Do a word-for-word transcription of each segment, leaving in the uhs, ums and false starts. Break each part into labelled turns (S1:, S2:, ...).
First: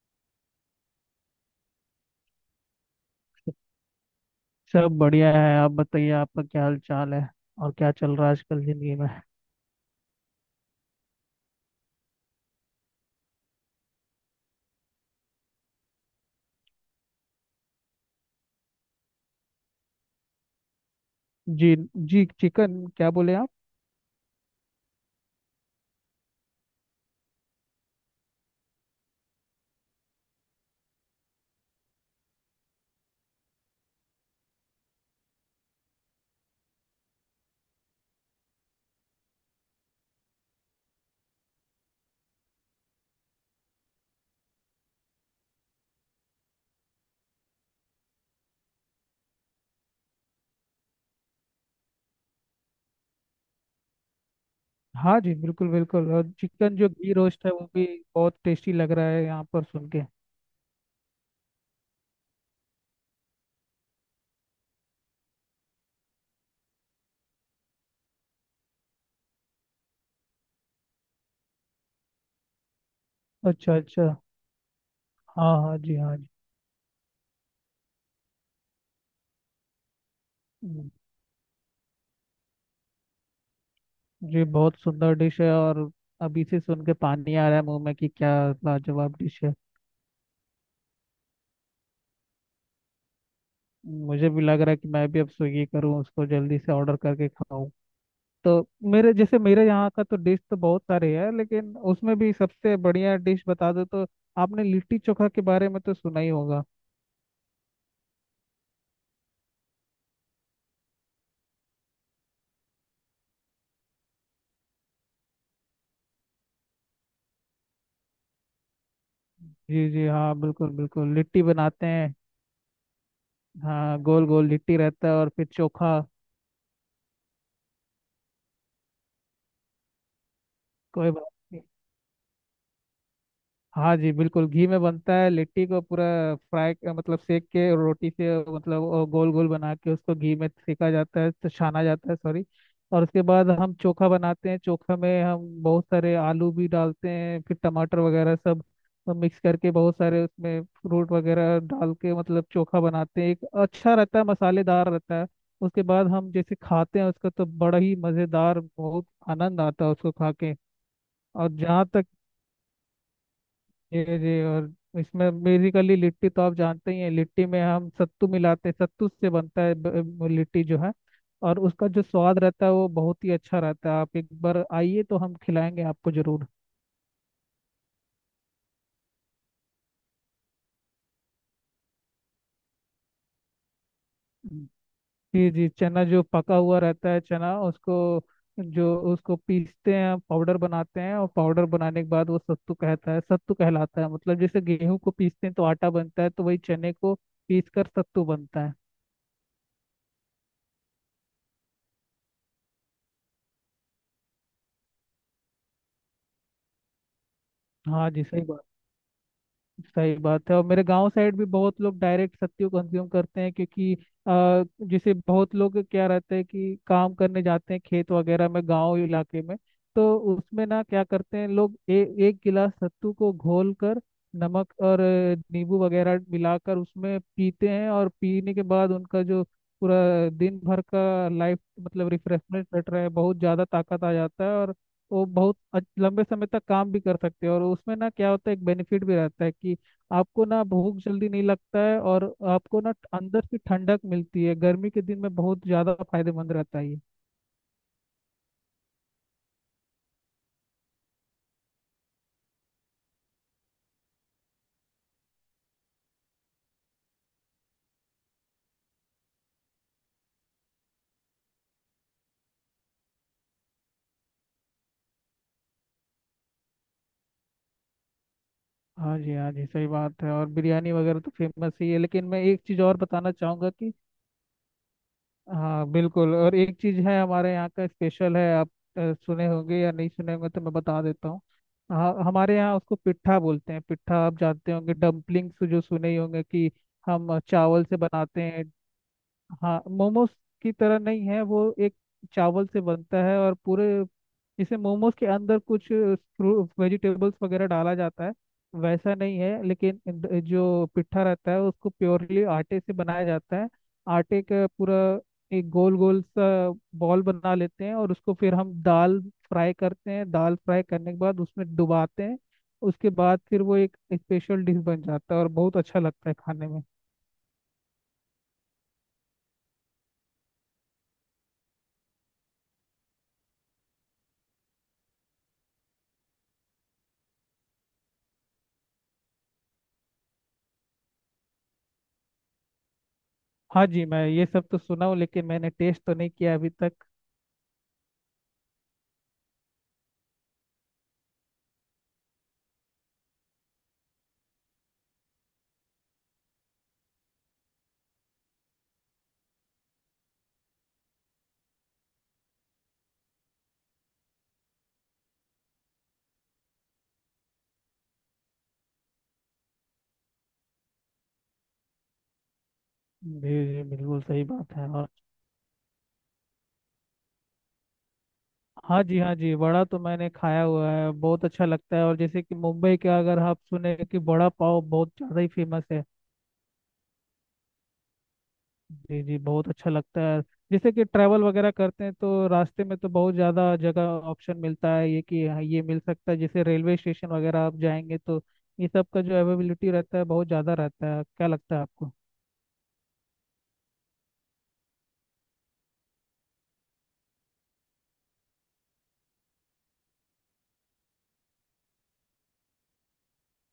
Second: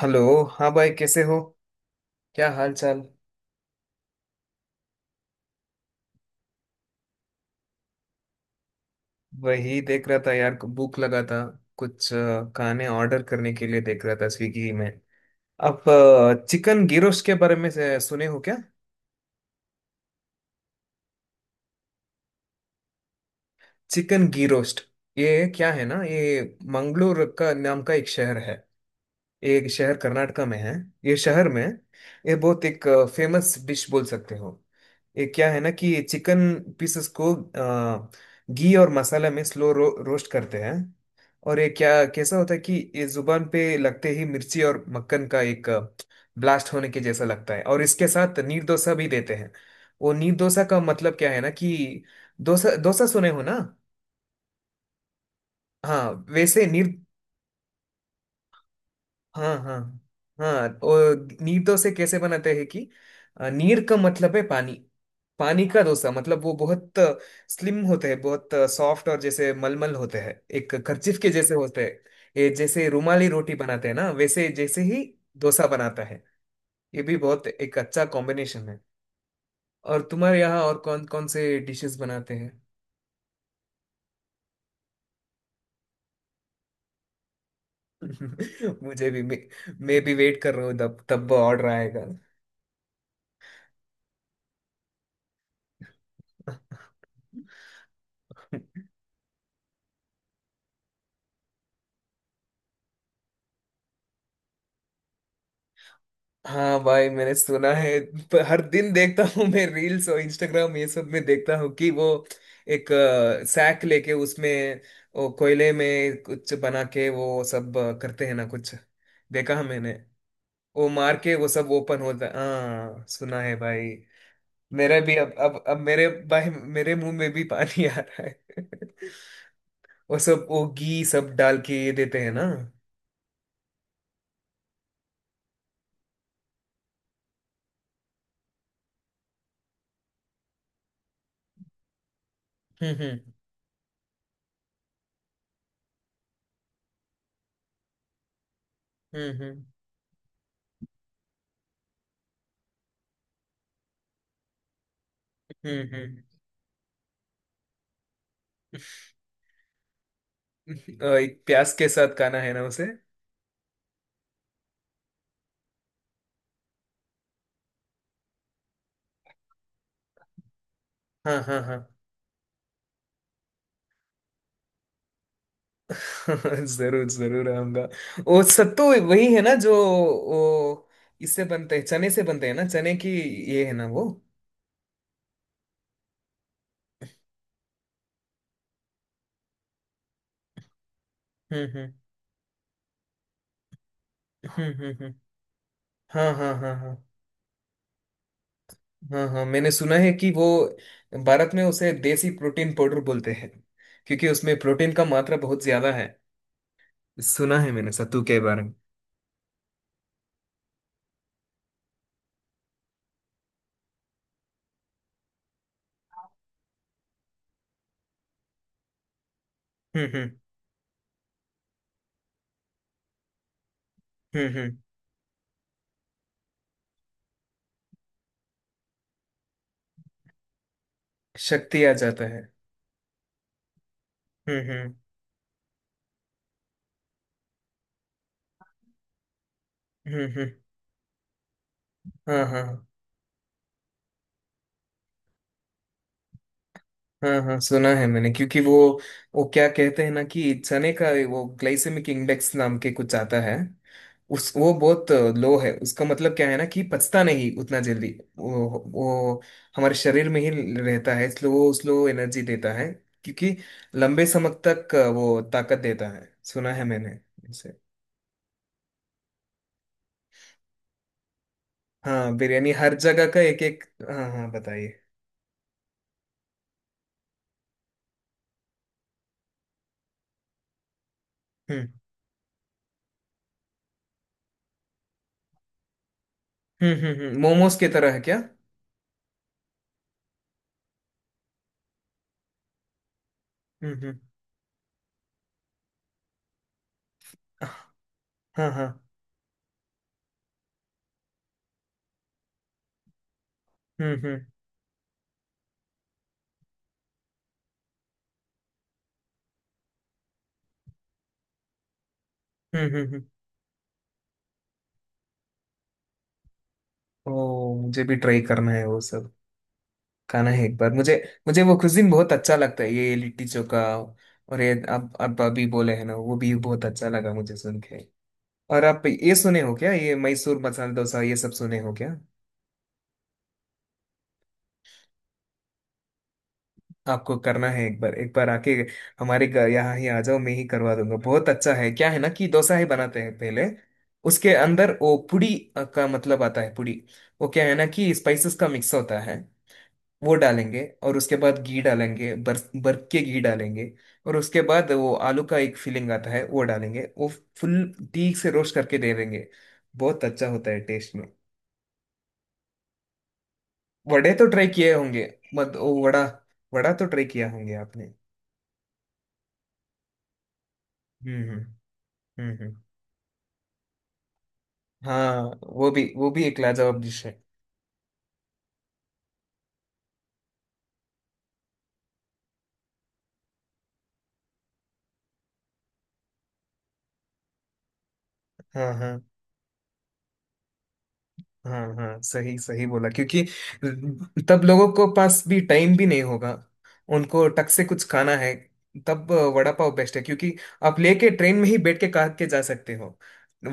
S1: Hello. हाँ भाई, कैसे हो? क्या हाल चाल?
S2: सब बढ़िया है। आप बताइए, आपका क्या हाल चाल है? और क्या चल रहा है आजकल जिंदगी में?
S1: वही देख रहा था यार, भूख लगा था। कुछ अ, खाने ऑर्डर करने के लिए देख रहा था स्विगी में। आप चिकन घी रोस्ट के बारे में से- सुने हो क्या?
S2: जी जी, चिकन क्या बोले आप?
S1: Chicken ghee roast. ये क्या है ना, ये मंगलोर का नाम का एक शहर है। ये एक शहर कर्नाटका में है। ये शहर में, ये बहुत एक फेमस डिश बोल सकते हो। ये क्या है ना कि चिकन पीसेस को अ, घी और मसाला में स्लो रो, रोस्ट करते हैं। और ये क्या, कैसा होता है कि ये जुबान पे लगते ही मिर्ची और मक्खन का एक ब्लास्ट होने के जैसा लगता है, और इसके साथ नीर डोसा भी देते हैं। वो नीर डोसा का मतलब क्या है ना कि डोसा, डोसा सुने हो ना।
S2: हाँ जी, बिल्कुल
S1: हाँ,
S2: बिल्कुल। और
S1: वैसे
S2: चिकन
S1: नीर।
S2: जो घी रोस्ट है वो भी बहुत टेस्टी लग रहा है यहाँ
S1: हाँ
S2: पर
S1: हाँ।
S2: सुन के।
S1: हाँ, और नीर से कैसे बनाते हैं कि अ, नीर का मतलब है पानी। पानी का डोसा मतलब वो बहुत स्लिम होते हैं, बहुत सॉफ्ट, और जैसे मलमल होते हैं, एक कर्चिफ के जैसे होते हैं। ये जैसे रुमाली रोटी
S2: अच्छा
S1: बनाते हैं
S2: अच्छा।
S1: ना, वैसे जैसे ही
S2: हाँ
S1: डोसा
S2: हाँ जी,
S1: बनाता
S2: हाँ
S1: है।
S2: जी।
S1: ये भी बहुत एक अच्छा कॉम्बिनेशन है। और तुम्हारे यहाँ और
S2: हम्म,
S1: कौन कौन से डिशेस बनाते हैं?
S2: जी बहुत सुंदर डिश है। और अभी से सुन के पानी आ रहा है मुंह में कि क्या
S1: मुझे
S2: लाजवाब
S1: भी मैं,
S2: डिश है।
S1: मैं भी वेट कर रहा हूँ, तब तब ऑर्डर आएगा।
S2: मुझे भी लग रहा है कि मैं भी अब स्विगी करूँ, उसको जल्दी से ऑर्डर करके खाऊं। तो मेरे जैसे मेरे यहाँ का तो डिश तो बहुत सारे है, लेकिन उसमें भी सबसे बढ़िया डिश बता दो तो आपने लिट्टी चोखा के बारे में तो सुना ही होगा।
S1: हाँ भाई, मैंने सुना है। प- हर दिन देखता हूँ मैं, रील्स और इंस्टाग्राम ये सब में देखता हूँ कि वो एक सैक लेके उसमें वो कोयले में कुछ बना के वो सब अ, करते हैं ना, कुछ देखा है
S2: जी
S1: मैंने।
S2: जी हाँ, बिल्कुल
S1: वो
S2: बिल्कुल
S1: मार के
S2: लिट्टी
S1: वो सब
S2: बनाते
S1: ओपन
S2: हैं।
S1: होता है, हाँ सुना है भाई।
S2: हाँ, गोल गोल लिट्टी
S1: मेरा
S2: रहता है,
S1: भी
S2: और
S1: अब
S2: फिर
S1: अब अब
S2: चोखा।
S1: मेरे भाई, मेरे मुंह में भी पानी आ रहा है। वो सब वो घी
S2: कोई
S1: सब डाल
S2: बात।
S1: के ये देते हैं ना। हम्म,
S2: हाँ जी, बिल्कुल घी में बनता है लिट्टी को पूरा फ्राई, मतलब सेक के, और रोटी से मतलब और गोल गोल बना के उसको घी में सेका जाता है, तो छाना जाता है, सॉरी। और
S1: हम्म,
S2: उसके बाद हम चोखा बनाते हैं। चोखा में हम बहुत सारे आलू भी डालते हैं, फिर टमाटर वगैरह सब
S1: हम्म,
S2: मिक्स
S1: हम्म,
S2: करके, बहुत सारे उसमें फ्रूट वगैरह डाल के मतलब चोखा बनाते हैं। एक अच्छा रहता है, मसालेदार रहता है। उसके
S1: हम्म,
S2: बाद
S1: हम्म।
S2: हम जैसे खाते हैं उसको, तो बड़ा ही मज़ेदार, बहुत आनंद आता है उसको खा के।
S1: अ, एक
S2: और
S1: प्याज
S2: जहाँ
S1: के
S2: तक,
S1: साथ खाना है ना उसे।
S2: जी जी, और इसमें बेसिकली लिट्टी तो आप जानते ही हैं। लिट्टी में हम सत्तू मिलाते हैं, सत्तू से बनता है ब- ब- लिट्टी जो है।
S1: हाँ
S2: और
S1: हाँ हाँ।
S2: उसका जो स्वाद रहता है वो बहुत ही अच्छा रहता है। आप एक बार आइए तो हम खिलाएंगे आपको जरूर।
S1: जरूर जरूर आऊंगा। वो सत्तू वही है ना, जो वो इससे बनते हैं, चने से बनते हैं ना, चने की, ये है ना वो।
S2: जी जी, चना जो पका हुआ रहता है चना, उसको जो उसको पीसते हैं, पाउडर बनाते हैं, और पाउडर
S1: हम्म, हम्म,
S2: बनाने के बाद वो सत्तू कहता है, सत्तू कहलाता है। मतलब जैसे
S1: हम्म, हम्म,
S2: गेहूं को
S1: हम्म।
S2: पीसते हैं तो आटा बनता है,
S1: हाँ
S2: तो
S1: हाँ
S2: वही
S1: हाँ हाँ।
S2: चने को पीस कर सत्तू बनता है।
S1: हाँ हाँ, मैंने सुना है कि वो भारत में उसे देसी प्रोटीन पाउडर बोलते हैं, क्योंकि उसमें प्रोटीन का मात्रा बहुत ज्यादा है। सुना है मैंने
S2: हाँ
S1: सत्तू
S2: जी,
S1: के
S2: सही बात।
S1: बारे में।
S2: सही बात है। और मेरे गांव साइड भी बहुत लोग डायरेक्ट सत्तू कंज्यूम करते हैं क्योंकि अ, जैसे बहुत लोग क्या रहता है कि काम करने जाते हैं खेत वगैरह में, गांव इलाके में।
S1: हम्म,
S2: तो
S1: हम्म,
S2: उसमें ना क्या करते हैं लोग, ए, एक गिलास सत्तू को घोल कर
S1: हम्म,
S2: नमक
S1: हम्म।
S2: और अ, नींबू वगैरह मिलाकर उसमें पीते हैं, और पीने के बाद उनका जो पूरा दिन भर का लाइफ
S1: शक्ति आ
S2: मतलब
S1: जाता है।
S2: रिफ्रेशमेंट रहता है, बहुत ज़्यादा ताकत आ जाता है।
S1: हम्म,
S2: और
S1: हम्म,
S2: वो बहुत अच- लंबे समय तक काम भी कर सकते हो, और उसमें ना क्या होता है, एक बेनिफिट भी रहता है कि
S1: हम्म,
S2: आपको
S1: हम्म।
S2: ना भूख जल्दी नहीं लगता है, और
S1: हाँ हाँ
S2: आपको ना अंदर से ठंडक मिलती है। गर्मी के दिन में बहुत ज़्यादा फायदेमंद रहता है ये।
S1: हाँ हाँ, सुना है मैंने, क्योंकि वो वो क्या कहते हैं ना कि चने का वो ग्लाइसेमिक इंडेक्स नाम के कुछ आता है, उस वो बहुत लो है। उसका मतलब क्या है ना कि पचता नहीं उतना जल्दी, वो वो हमारे शरीर में ही रहता है, इसलिए वो स्लो एनर्जी देता है, क्योंकि लंबे समय तक वो ताकत देता है। सुना है मैंने इसे।
S2: हाँ जी, हाँ जी, सही बात है। और बिरयानी वगैरह तो फेमस ही है, लेकिन
S1: हाँ
S2: मैं एक
S1: बिरयानी
S2: चीज़
S1: हर
S2: और
S1: जगह
S2: बताना
S1: का एक
S2: चाहूँगा
S1: एक।
S2: कि
S1: हाँ हाँ, बताइए।
S2: हाँ बिल्कुल, और एक चीज है हमारे यहाँ का स्पेशल है। आप अ, सुने होंगे या नहीं सुने होंगे, तो मैं बता देता हूँ।
S1: हम्म,
S2: हाँ, हमारे यहाँ उसको पिट्ठा बोलते हैं। पिट्ठा आप जानते होंगे, डम्पलिंग्स जो सुने ही होंगे कि
S1: हम्म, हम्म।
S2: हम
S1: हम्म, मोमोज
S2: चावल
S1: की
S2: से
S1: तरह है क्या?
S2: बनाते हैं। हाँ, मोमोज की तरह नहीं है। वो एक चावल से बनता है, और पूरे
S1: हम्म, हम्म।
S2: इसे मोमोज के अंदर कुछ वेजिटेबल्स वगैरह डाला जाता है,
S1: हाँ हाँ।
S2: वैसा नहीं है। लेकिन द- जो पिट्ठा रहता है उसको प्योरली आटे से बनाया जाता है।
S1: हम्म, हम्म,
S2: आटे का पूरा एक गोल गोल सा बॉल बना लेते हैं, और उसको फिर हम दाल फ्राई करते हैं। दाल फ्राई करने के बाद उसमें डुबाते हैं।
S1: हम्म,
S2: उसके
S1: हम्म।
S2: बाद फिर वो एक स्पेशल डिश बन जाता है, और बहुत अच्छा लगता है खाने में।
S1: ओ, मुझे भी ट्राई करना है वो सब, खाना है एक बार। मुझे, मुझे वो कुजिन बहुत अच्छा लगता है, ये लिट्टी चोखा, और ये आप आप अभी बोले हैं ना, वो भी बहुत अच्छा लगा मुझे सुन के। और आप ये सुने हो क्या, ये मैसूर मसाला डोसा, ये सब सुने हो क्या?
S2: हाँ जी, मैं ये सब तो सुना हूँ, लेकिन मैंने टेस्ट तो नहीं किया अभी तक।
S1: आपको करना है एक बार, एक बार आके हमारे घर यहाँ ही आ जाओ, मैं ही करवा दूंगा, बहुत अच्छा है। क्या है ना कि डोसा ही बनाते हैं पहले, उसके अंदर वो पुड़ी अ, का मतलब आता है पुड़ी, वो क्या है ना कि स्पाइसेस का मिक्स होता है, वो डालेंगे, और उसके बाद घी डालेंगे, बर बर्फ के घी डालेंगे, और उसके बाद वो आलू का एक फीलिंग आता है, वो डालेंगे, वो फुल ठीक से रोस्ट करके दे देंगे। बहुत अच्छा होता है टेस्ट में।
S2: जी जी, बिल्कुल
S1: वड़े
S2: सही
S1: तो ट्राई
S2: बात है।
S1: किए
S2: और
S1: होंगे। मत ओ वड़ा, वड़ा तो ट्राई किया होंगे आपने।
S2: हाँ जी, हाँ जी, वड़ा तो मैंने खाया हुआ है, बहुत
S1: हम्म, हम्म,
S2: अच्छा लगता है। और जैसे कि
S1: हम्म, हम्म।
S2: मुंबई का अगर आप सुने, कि वड़ा पाव बहुत ज़्यादा
S1: हाँ,
S2: ही फेमस
S1: वो भी
S2: है।
S1: वो भी एक लाजवाब डिश है।
S2: जी जी, बहुत अच्छा लगता है। जैसे कि ट्रैवल वगैरह करते हैं तो रास्ते में तो बहुत ज़्यादा जगह ऑप्शन मिलता है ये कि हाँ, ये मिल सकता है। जैसे रेलवे स्टेशन वगैरह आप जाएंगे, तो ये
S1: हाँ
S2: सब
S1: हाँ
S2: का जो अवेलेबिलिटी रहता है बहुत ज़्यादा रहता है। क्या लगता है
S1: हाँ
S2: आपको?
S1: हाँ, सही सही बोला, क्योंकि तब लोगों को पास भी टाइम भी नहीं होगा, उनको टक से कुछ खाना है, तब वड़ा पाव बेस्ट है, क्योंकि आप लेके ट्रेन में ही बैठ के खा के जा सकते हो।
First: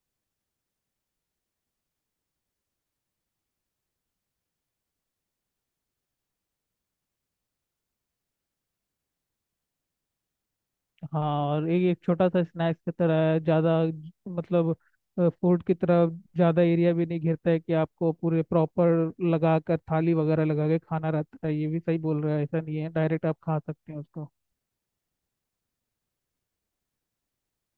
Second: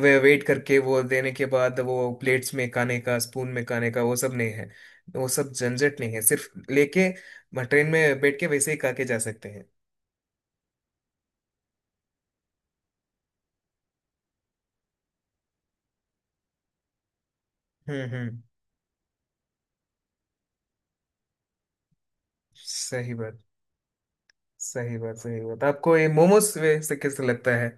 S1: वे वेट करके वो देने के बाद वो प्लेट्स में खाने का, स्पून में खाने का, वो सब नहीं है, वो सब झंझट नहीं है, सिर्फ लेके ट्रेन में बैठ के वैसे ही खा के जा सकते हैं।
S2: हाँ, और एक एक छोटा सा स्नैक्स की तरह है ज़्यादा। मतलब फूड की तरफ ज़्यादा एरिया भी नहीं घेरता है कि
S1: हम्म,
S2: आपको
S1: हम्म।
S2: पूरे प्रॉपर लगा कर थाली वगैरह लगा के खाना रहता है। ये भी सही बोल रहा है, ऐसा नहीं है,
S1: सही
S2: डायरेक्ट आप
S1: बात,
S2: खा सकते हैं उसको।
S1: सही बात, सही बात, आपको ये मोमोज से कैसे लगता है?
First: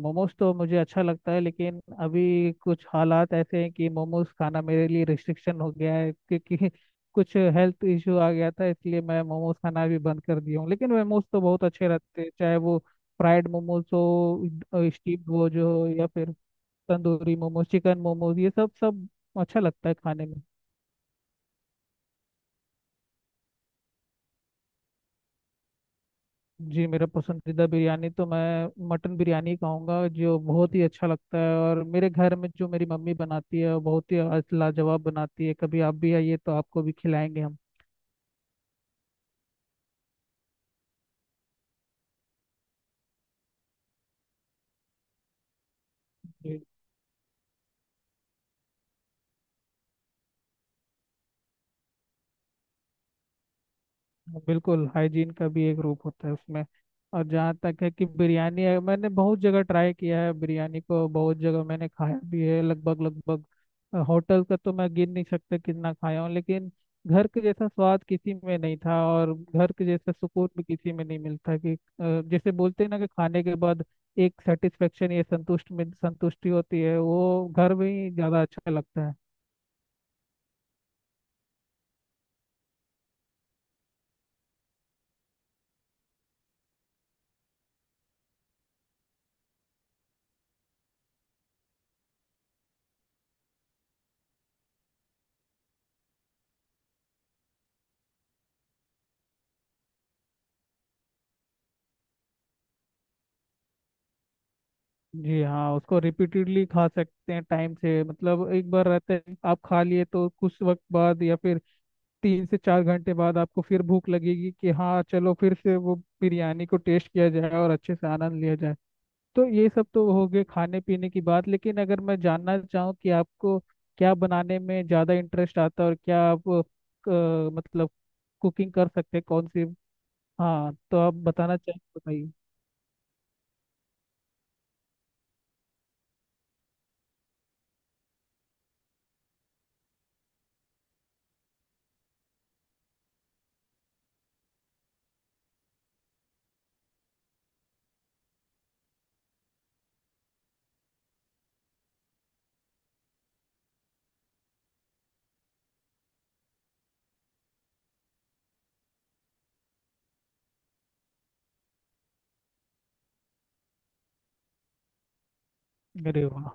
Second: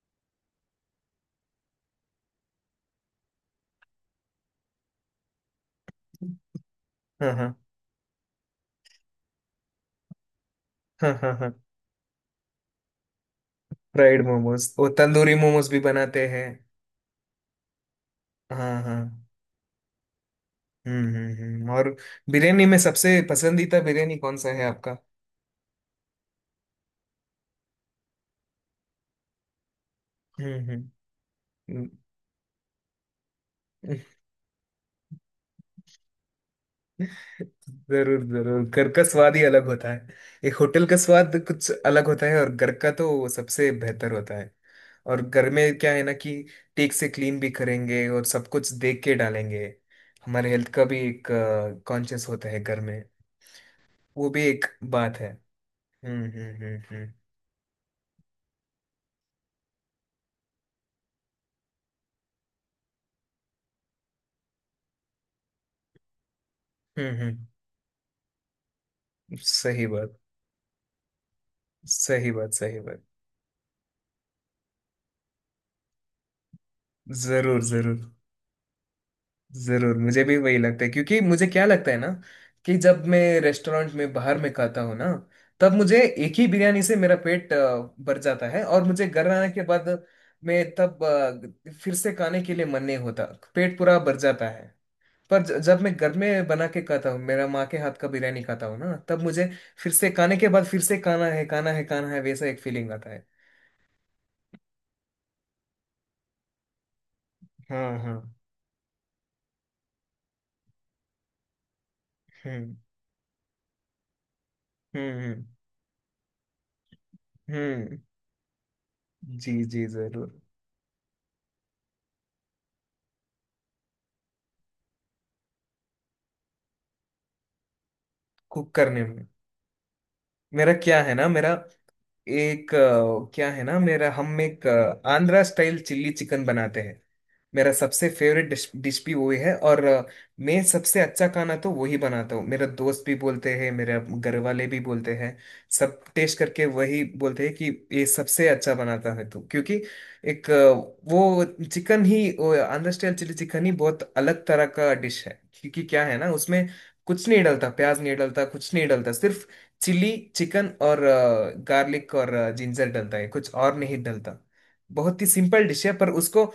S2: मोमोज तो मुझे अच्छा लगता है, लेकिन अभी कुछ हालात ऐसे हैं कि मोमोज खाना मेरे लिए रिस्ट्रिक्शन हो गया है, क्योंकि
S1: हाँ
S2: कुछ
S1: हाँ
S2: हेल्थ इश्यू आ गया था, इसलिए मैं मोमोज खाना भी बंद कर दिया हूँ। लेकिन
S1: हाँ
S2: मोमोज
S1: हाँ
S2: तो
S1: हाँ।
S2: बहुत अच्छे रहते हैं, चाहे वो फ्राइड मोमोज
S1: फ्राइड मोमोज, वो
S2: हो, स्टीम
S1: तंदूरी
S2: वो
S1: मोमोज
S2: जो
S1: भी
S2: हो, या
S1: बनाते
S2: फिर
S1: हैं।
S2: तंदूरी मोमोज, चिकन मोमोज, ये सब
S1: हाँ हाँ।
S2: सब अच्छा लगता है खाने में।
S1: हम्म, हम्म, हम्म। और बिरयानी में सबसे पसंदीदा बिरयानी कौन सा है आपका?
S2: जी मेरा पसंदीदा बिरयानी तो मैं मटन बिरयानी कहूँगा, जो
S1: हम्म,
S2: बहुत ही
S1: हम्म,
S2: अच्छा लगता है। और
S1: हम्म।
S2: मेरे घर में जो मेरी मम्मी बनाती है वो बहुत ही आज लाजवाब बनाती है। कभी आप भी आइए तो आपको भी खिलाएंगे हम।
S1: जरूर जरूर, घर का स्वाद ही अलग होता है। एक होटल का स्वाद कुछ अलग होता है, और घर का तो वो सबसे बेहतर होता है। और घर में क्या है ना कि टेक से क्लीन भी करेंगे और सब कुछ देख के डालेंगे, हमारे हेल्थ का भी एक कॉन्शियस होता है घर में, वो भी एक
S2: बिल्कुल,
S1: बात है।
S2: हाइजीन का भी एक रूप
S1: हम्म,
S2: होता है
S1: हम्म,
S2: उसमें।
S1: हम्म, हम्म,
S2: और जहाँ तक है कि बिरयानी है, मैंने बहुत जगह ट्राई किया है, बिरयानी को बहुत जगह मैंने खाया भी है, लगभग लगभग अ, होटल का तो मैं गिन नहीं सकता कितना खाया हूँ। लेकिन
S1: हम्म,
S2: घर के
S1: हम्म।
S2: जैसा स्वाद किसी में नहीं था, और घर के
S1: सही
S2: जैसा
S1: बात,
S2: सुकून भी किसी में नहीं मिलता कि अ,
S1: सही बात,
S2: जैसे
S1: सही
S2: बोलते हैं ना,
S1: बात।
S2: कि खाने के बाद एक सेटिस्फेक्शन या संतुष्ट में संतुष्टि होती है, वो
S1: जरूर
S2: घर में
S1: जरूर।
S2: ही ज़्यादा अच्छा लगता है।
S1: जरूर, मुझे भी वही लगता है, क्योंकि मुझे क्या लगता है ना कि जब मैं रेस्टोरेंट में बाहर में खाता हूँ ना, तब मुझे एक ही बिरयानी से मेरा पेट अ, भर जाता है, और मुझे घर आने के बाद मैं तब अ, फिर से खाने के लिए मन नहीं होता, पेट पूरा भर जाता है। पर ज- जब मैं घर में बना के खाता हूँ, मेरा माँ के हाथ का बिरयानी खाता हूँ ना, तब मुझे फिर से खाने के बाद फिर से खाना है, खाना है, खाना है, वैसा एक फीलिंग आता है।
S2: जी हाँ, उसको रिपीटेडली खा सकते हैं टाइम
S1: हाँ
S2: से।
S1: हाँ।
S2: मतलब एक बार रहता है आप खा लिए तो कुछ वक्त बाद, या फिर तीन से
S1: हम्म,
S2: चार घंटे बाद आपको फिर भूख लगेगी कि हाँ,
S1: हम्म,
S2: चलो
S1: हम्म,
S2: फिर से वो बिरयानी को टेस्ट किया जाए और अच्छे
S1: हम्म।
S2: से आनंद लिया जाए। तो
S1: जी
S2: ये
S1: जी,
S2: सब तो
S1: जरूर।
S2: हो गए खाने पीने की बात, लेकिन अगर मैं जानना चाहूँ कि आपको क्या बनाने में ज़्यादा इंटरेस्ट आता है, और क्या आप अ, मतलब
S1: कुक
S2: कुकिंग कर
S1: करने
S2: सकते हैं
S1: में,
S2: कौन सी?
S1: मेरा
S2: हाँ तो
S1: क्या है
S2: आप
S1: ना, मेरा
S2: बताना चाहें तो बताइए।
S1: एक अ, क्या है ना, मेरा हम एक अ, आंध्रा स्टाइल चिल्ली चिकन बनाते हैं। मेरा सबसे फेवरेट डिश डिश भी वही है, और अ, मैं सबसे अच्छा खाना तो वही बनाता हूँ। मेरा दोस्त भी बोलते हैं, मेरे घर वाले भी बोलते हैं, सब टेस्ट करके वही बोलते हैं कि ये सबसे अच्छा बनाता है तू, क्योंकि एक अ, वो चिकन ही, वो आंध्र स्टाइल चिली चिकन ही बहुत अलग तरह का डिश है, क्योंकि क्या है ना उसमें कुछ नहीं डलता, प्याज नहीं डलता, कुछ नहीं डलता, सिर्फ चिली चिकन और गार्लिक और जिंजर डलता है, कुछ और नहीं डलता। बहुत ही सिंपल डिश है, पर
S2: अरे
S1: उसको
S2: वाह।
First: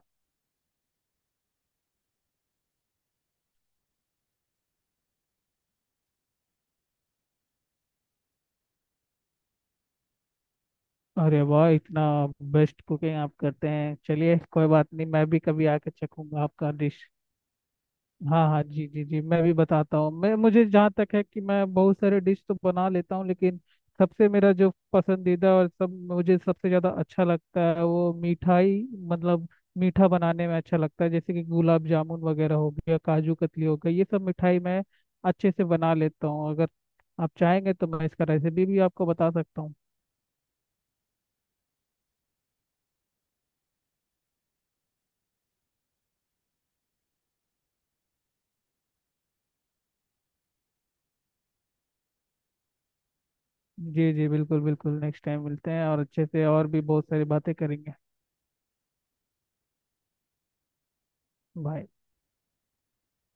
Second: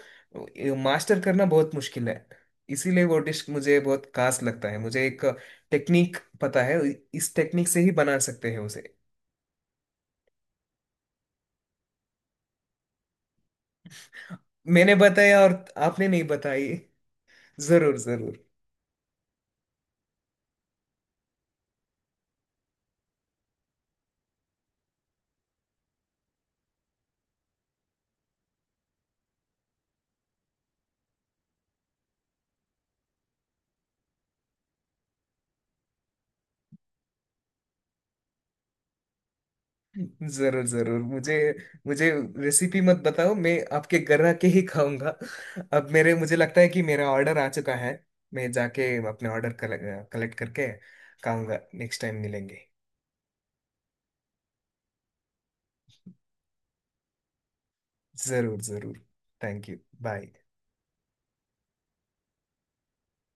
S1: मास्टर करना बहुत मुश्किल है। इसीलिए वो डिश मुझे बहुत खास लगता है। मुझे एक टेक्निक पता है, इस टेक्निक से ही बना सकते हैं उसे।
S2: अरे वाह, इतना बेस्ट कुकिंग आप करते हैं। चलिए कोई बात
S1: मैंने
S2: नहीं, मैं
S1: बताया,
S2: भी
S1: और
S2: कभी आके
S1: आपने नहीं
S2: चखूंगा आपका
S1: बताई।
S2: डिश।
S1: जरूर जरूर,
S2: हाँ हाँ जी, जी जी, मैं भी बताता हूँ। मैं मुझे जहाँ तक है कि मैं बहुत सारे डिश तो बना लेता हूँ, लेकिन सबसे मेरा जो पसंदीदा और सब मुझे सबसे ज़्यादा अच्छा लगता है वो मिठाई, मतलब मीठा बनाने में अच्छा लगता है। जैसे कि गुलाब जामुन वगैरह हो गया, काजू कतली हो गई, ये सब मिठाई मैं अच्छे से बना लेता हूँ। अगर आप चाहेंगे तो मैं इसका रेसिपी भी आपको बता सकता हूँ।
S1: जरूर जरूर। मुझे, मुझे रेसिपी मत बताओ, मैं आपके घर आके ही खाऊंगा। अब मेरे, मुझे लगता है कि मेरा ऑर्डर आ चुका है, मैं जाके अपने ऑर्डर कलेक्ट करके खाऊंगा। नेक्स्ट टाइम मिलेंगे।
S2: जी जी, बिल्कुल बिल्कुल, नेक्स्ट टाइम मिलते हैं, और अच्छे से और भी बहुत सारी बातें करेंगे।
S1: जरूर जरूर। Thank you. बाय।
S2: बाय।